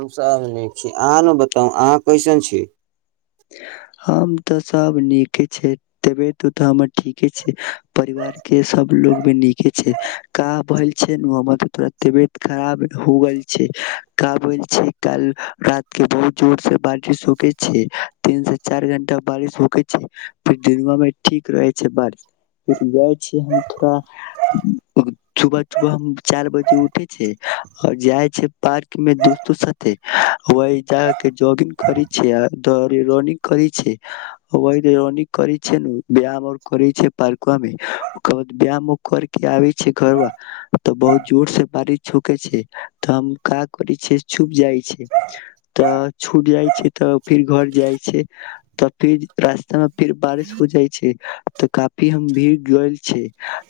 हमसभ अभनेख छी अहाँ ने बताउ अहाँ कैसन छी हम तऽ सब नीके छै तबियत तऽ हमर ठीके छै परिवार के सबलोग भी नीके छै का भेल छै हमर त तोरा तबियत खराब हो गेल छै का भेल छै कल रात के बहुत जोर से बारिश होके छै तीन से चार घंटा बारिश भूके छै फिर दिनआ मे ठीक रहे छै बारिश फिर जाय छी हम थोड़ा सुबह सुबह हम चार बजे उठे छै और जाय छै पार्क में दोस्तो साथे वह ज के जॉगिंग करे छ रनिंग कर रनिंग करे छै व्यायामर करे छै पार्क में ओकर बाद व्यायाम कर के आबे छै घर बा तऽ बहुत जोर से बारिश छुके छै तऽ हम क करे छ छुट जाइ छै तऽ छुट जाइ छै तऽ फिर घर त फिर रास्ता मे फिर बारिश हो जाइ छै तऽ काफी हम भीग गेल छै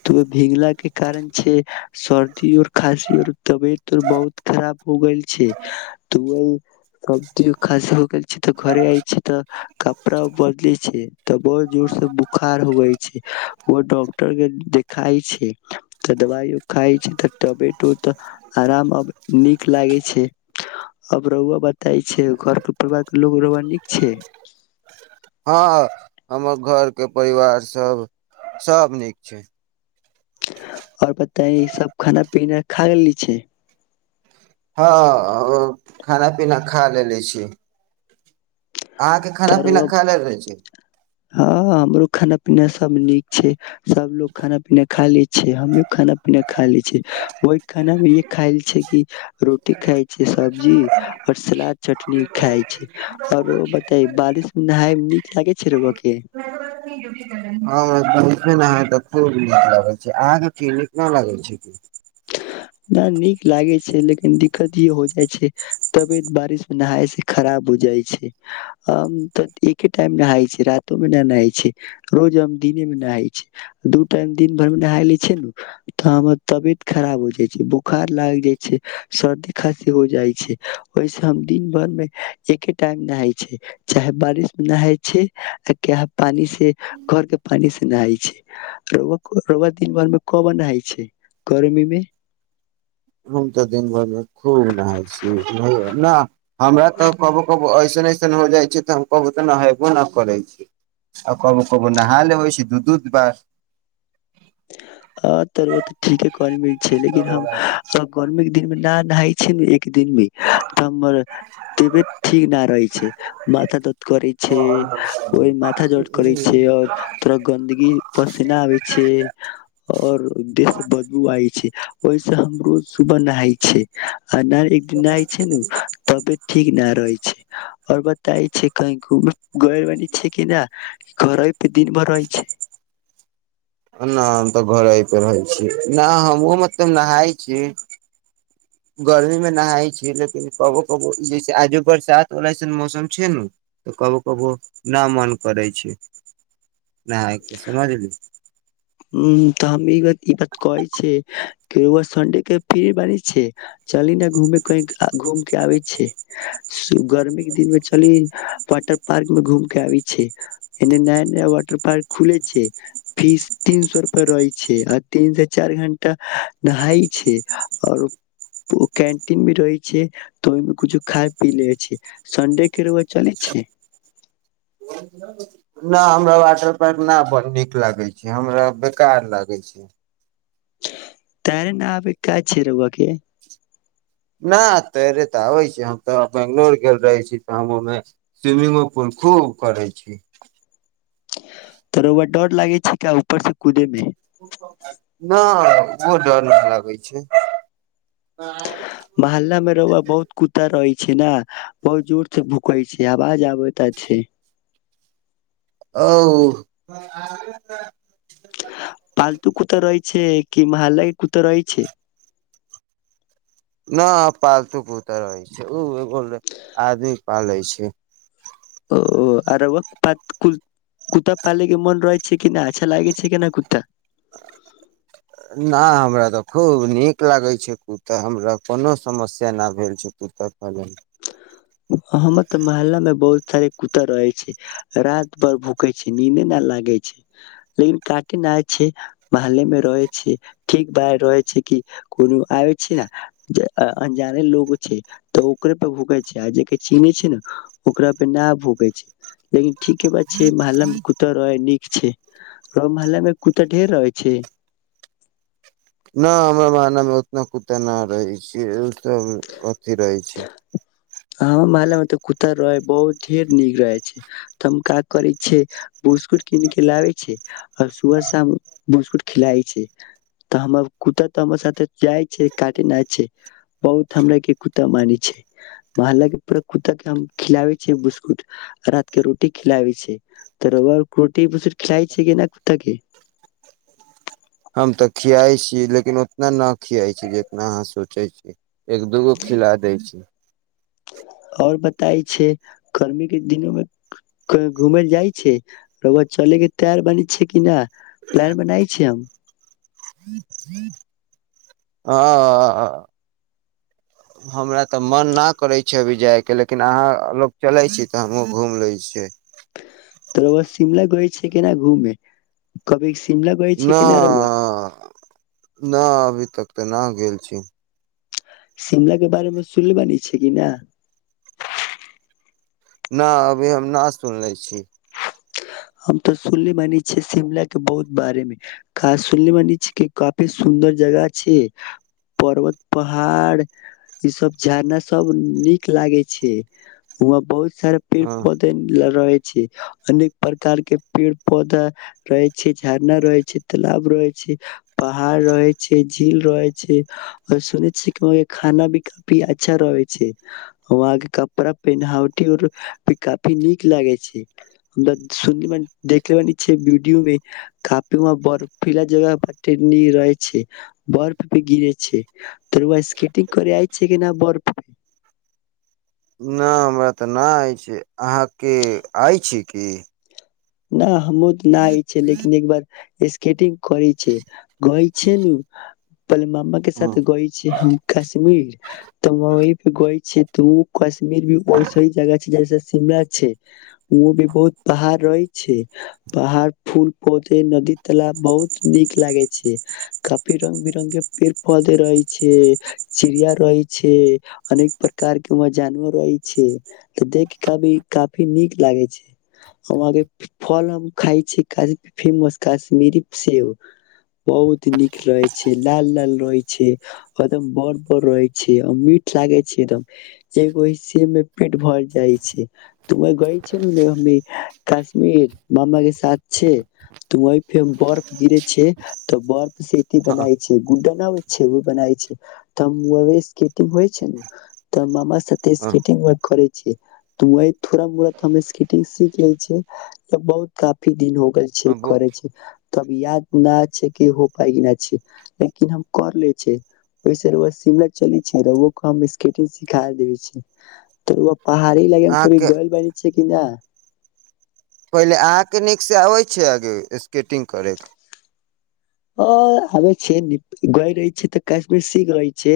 तऽ भींगला के कारण छै सर्दी और खासी और तबियतर बहुत खराब हो गेल छै तऽ वहि सर्दीर खसी हो गेल छै तऽ घर कपड़ा बदले छै तऽ बहुत जोर से बोखार होवे छै ओ डॉक्टर के देखाई छै तऽ दवाइो खााय छै तबतो त आराम नीक लागे छै अब रऊआ बताई छै घर के लोग न छै हँ हमर घरके परिवार सब सब नीक छै आओर पता सब खाना पीना खा लेली छै हँ खाना पीना खा लेलेे छी अहाँके खाना पीना खा लेल रह छी ह हमरो खाना पीना सब नीक छै सबलोग खाना पीना खा ले छै हम खाना पीना खा ले छै ओहि खाना में ये खाये छै कि रोटी खाय छै सब्जी और सलाद चटनी खाय छै औरो तऽ बारिश नहााय नीक लागे छै र उआ के हे न ह त नीक लाग छै अहाँके क निक न लगल छै क नीक लागे छै लेकिन दिक्कत ई हो जाइ छै तबियत बारिश मे नहााय से खराब हो जाइ छै एके टाइम नहाय छै रातो मे न नहााय छै रोज हम दिने मे नहााय छ दू टाइम दिन भर मे नहााय ले छै न तऽ हमर तबियत खराब हो बोखार लाग जाइ छै सर्दी खसी हो जाइ छै ओहिस हम दिन भर मे एके टाइम नहााय छै चाहे बारिश मे नहााय छै पानी से घर के पानी से नहााय छै रउआ दिन भर मे क नहाय छै गर्मी मे हम तऽ दिन भरि मे खुल रह छी नहि हमरा तऽ कबो कबो ऐसन ऐसन हो जाइ छै तऽ हम कबो तऽ नहेबो नहि करै छी आ कबो कबो नहा लेबै छी दू दू बार हँ राउआ तऽ ठीक ह कहेलिये छै लेकिन हम सब गर्मि दिनमे न नहाइ छै ने के दिन मे त हमर तबियत ठीक न रहे छै माथा दर्द करे छै ओहि माथा दर्द करे छै और तथोरा गन्दगी पसेना आबे छै आओर उ दे सॅं बदबू आय छै ओहिस हमरोज सुबह नहाय छै आ नहि एकदिन नहिइ छै ने तब ठीक नहि रहै छै आर बाद छै कही घुम घ ब छै कि नहि घर पे दिन भर रहै छै नहि हम तऽ घरे पर रहै छी नहि हमहु मतलषंब नहाय छी गर्मीमे नहाइ छियै लेकिन कबो कबो जैसे आजो बरसातवला अइसन मौसम छै ने तऽ कभो कबो ना मन करै छै नेअ समझल तऽ हम ई ई बात कहे छ संडे के फी बने छै चली ने घू घूम के आबे छै गर्मी के दिन मे चली वाटर पार्क में घूम के आबे छै एने नया नया वाटर पार्क खुले छै फिस तीन सो रुपआ रहै छै आ तीन से चार घंटा नहााय छै आओर कैंटीन भी रहै छै तऽ ओहिमे कुछो खा पी ले छै सन्डे रउआ चलै छै न हमरा वाटर पार्क न ब नीक लागै छै हमरा बेकार लागै छै तार न आबै क छैरबाक के नहि तैरे तऽ आबै छै हम तऽ बेंगलोर गेल रहै छी तऽ हम ओहिमे स्विमिंगो पुल खूब करै छी तोरो डर लागे छै क्य ऊपर से कुदे मे न ओ डर न लागै छै महाल्लामे रऊआ बहुत कुता रहै छी ने बहुत जोर से भूकै छी आवाज आबै त छै ओ पालतू कुतऽ रहै छै कि माल ल कु तऽ रहै छै न पालतू कुत्ता रहै छै ओ एगो आदमी पालै छै ओ कुत्ता पालेके मन रहै छै कि नहि अच्छा लागे छै केना कुत्ता नहि हमरा तऽ खूब नीक लागैत छै कुत्ता हमरा कोनो समस्या नहि भेल छै कुत्ता पालेमे हमर तऽ मोहल्ला में बहुत सारे कु्ता रहे छै रात भर भूखे छै नीदे न लागे छै लेकिन काटे न छै मोहल्ले में रहे छै ठीक बात रहे छै कि कोनो आबे छै ने अनजाने लोग छै तऽ ओकरे पे भूके छै आ जे चीनी छै ने ओकरा पे न भोकै छै लेकिन ठीक के बात छै महल्ला मे कुत्ता रह नीक छै महल्लामे कुत्ता ढेर रहै छै नहि हमरा महनामे उतना कु्ता नहि रहै छै ओसभ अथी रहै छै हमर मह्ला मे तऽ कुत्ता रहे बहुत ढेर नीक रहै छै तऽ हम काज करै छियै बिस्कुट कीन के लाबे छै आ सुबह शाम बिस्कुट खिलाय छै तऽ हमर कुत्ता तऽ हमर साथे जाइ छै काटेना छै बहुत हमरा के कुत्ता मानै छै मोहल्ला के कुत्ता के हम खिलाबे छ बिस्कुट रात के रोटी खिलाबे छ त रोटी बिस्कुट खिलए छै के नहि कुत्ता के हम तऽ खियाइ छै लेकिन उतना नहि खियाइ छी जितना अहाँ सोचै छी एक दू गो खिला दै छी आओर बताय छै गर्मी के दिनोमे घूमै ल जाइ छै चले के तैयार बनै छै कि नहि प्लान बनाय छै हम हँ हमरा तऽ मन नहि करै छै अभी जायके लेकिन अहाँ लोक चलै छी तऽ हमहूँ घूमि लै छियै तऽ शिमला गइ छै केना घूमे कभी शिमला गइल छै कि ना रउआ नहि नहि अभी तक तऽ नहि गेल छी शिमला के बारेमे सुनल बानी छै कि न न अभी हम न सुन ले छी हम तऽ सुनल मान छिय शिमला के बहुत बारे मे सुनल मनी छ के काफी सुन्दर जगह छै पर्वत पहाड़ ई सब झड़ना सब नीक लागे छै वहा बहुत सार पेड़ ह पौधे रहे छै अ प्रकार के पेड़ पौधा रहे छै झरना रहे छै तालब रहे छै पहाड़ रहे छै झील रहे छै और सुन छ कि वहां के खाना भी काफी अच्छा रहे छै वहां के कपड़ा पहिनावटी र भी काफी नीक लागे छै हम सु देखल ब वडियो मे की बरफ फिला जगट रहै छै बरफप गिरे छै तर स्केटंग आइ छै क नहि बरफप नहि हमरा तऽ नहि अछि अहाँके आइ छी की नहि हमहुँ तऽ नहिइ छै लेकिन एकबार स्केटिंग कर छै गइ छै न पे मामा के साथ गई छी हम कश्मीर तऽ वहि पे गए छी तऽ ओ कश्मीर भी ओऐसी जगह छै जैसे शिमला छै ओ भी बहुत पहाड़ रहै पहाड़ फूल पौधे नदी ताला बहुत नीक लागे छै काफी रंग बिरंग के पेड़ पौधे रहे छै चिड़िया रहे छै अनेक प्रकार के वहं जानवर रहे छै त देख की काफी नीक लागे छै वहा के फल हम खााय छी कश फेमस कश्मीरी सेब बहुत नीक रहे छै लाल लाल रहे छै एकदम बड़ बड़ रहे छै मीठ लागे छै एकदम एगो सेब में पेट भर जाइ छै त व गई छ नेमेशी ीर मामा के साथ छै तू व फे बर्फ गिरे छै तऽ बर्फ से बनाय छै गु्डन आबे छै बनाय छै स्ग हो छै त मामा साे अहाँके स्िंग करे छै त थोड़ा मड़ स्टिंग सीख ले छ बहुत काफी दिन हो गेल छै करै छै तब याद न छै कि हो पााय नहि छै लेकिन हम कर ले छ ओहिस शिमला चलै छै स्टिंग सिखा देे छै त पहाी इलाका मे कभी गोल बारड़ छै क पहिले अहाँके नीकसँ आबै छैिय आगे स्केटिंग करयके ओ आ छै गइ रहै छै तऽ काश्मीर सी गइ छै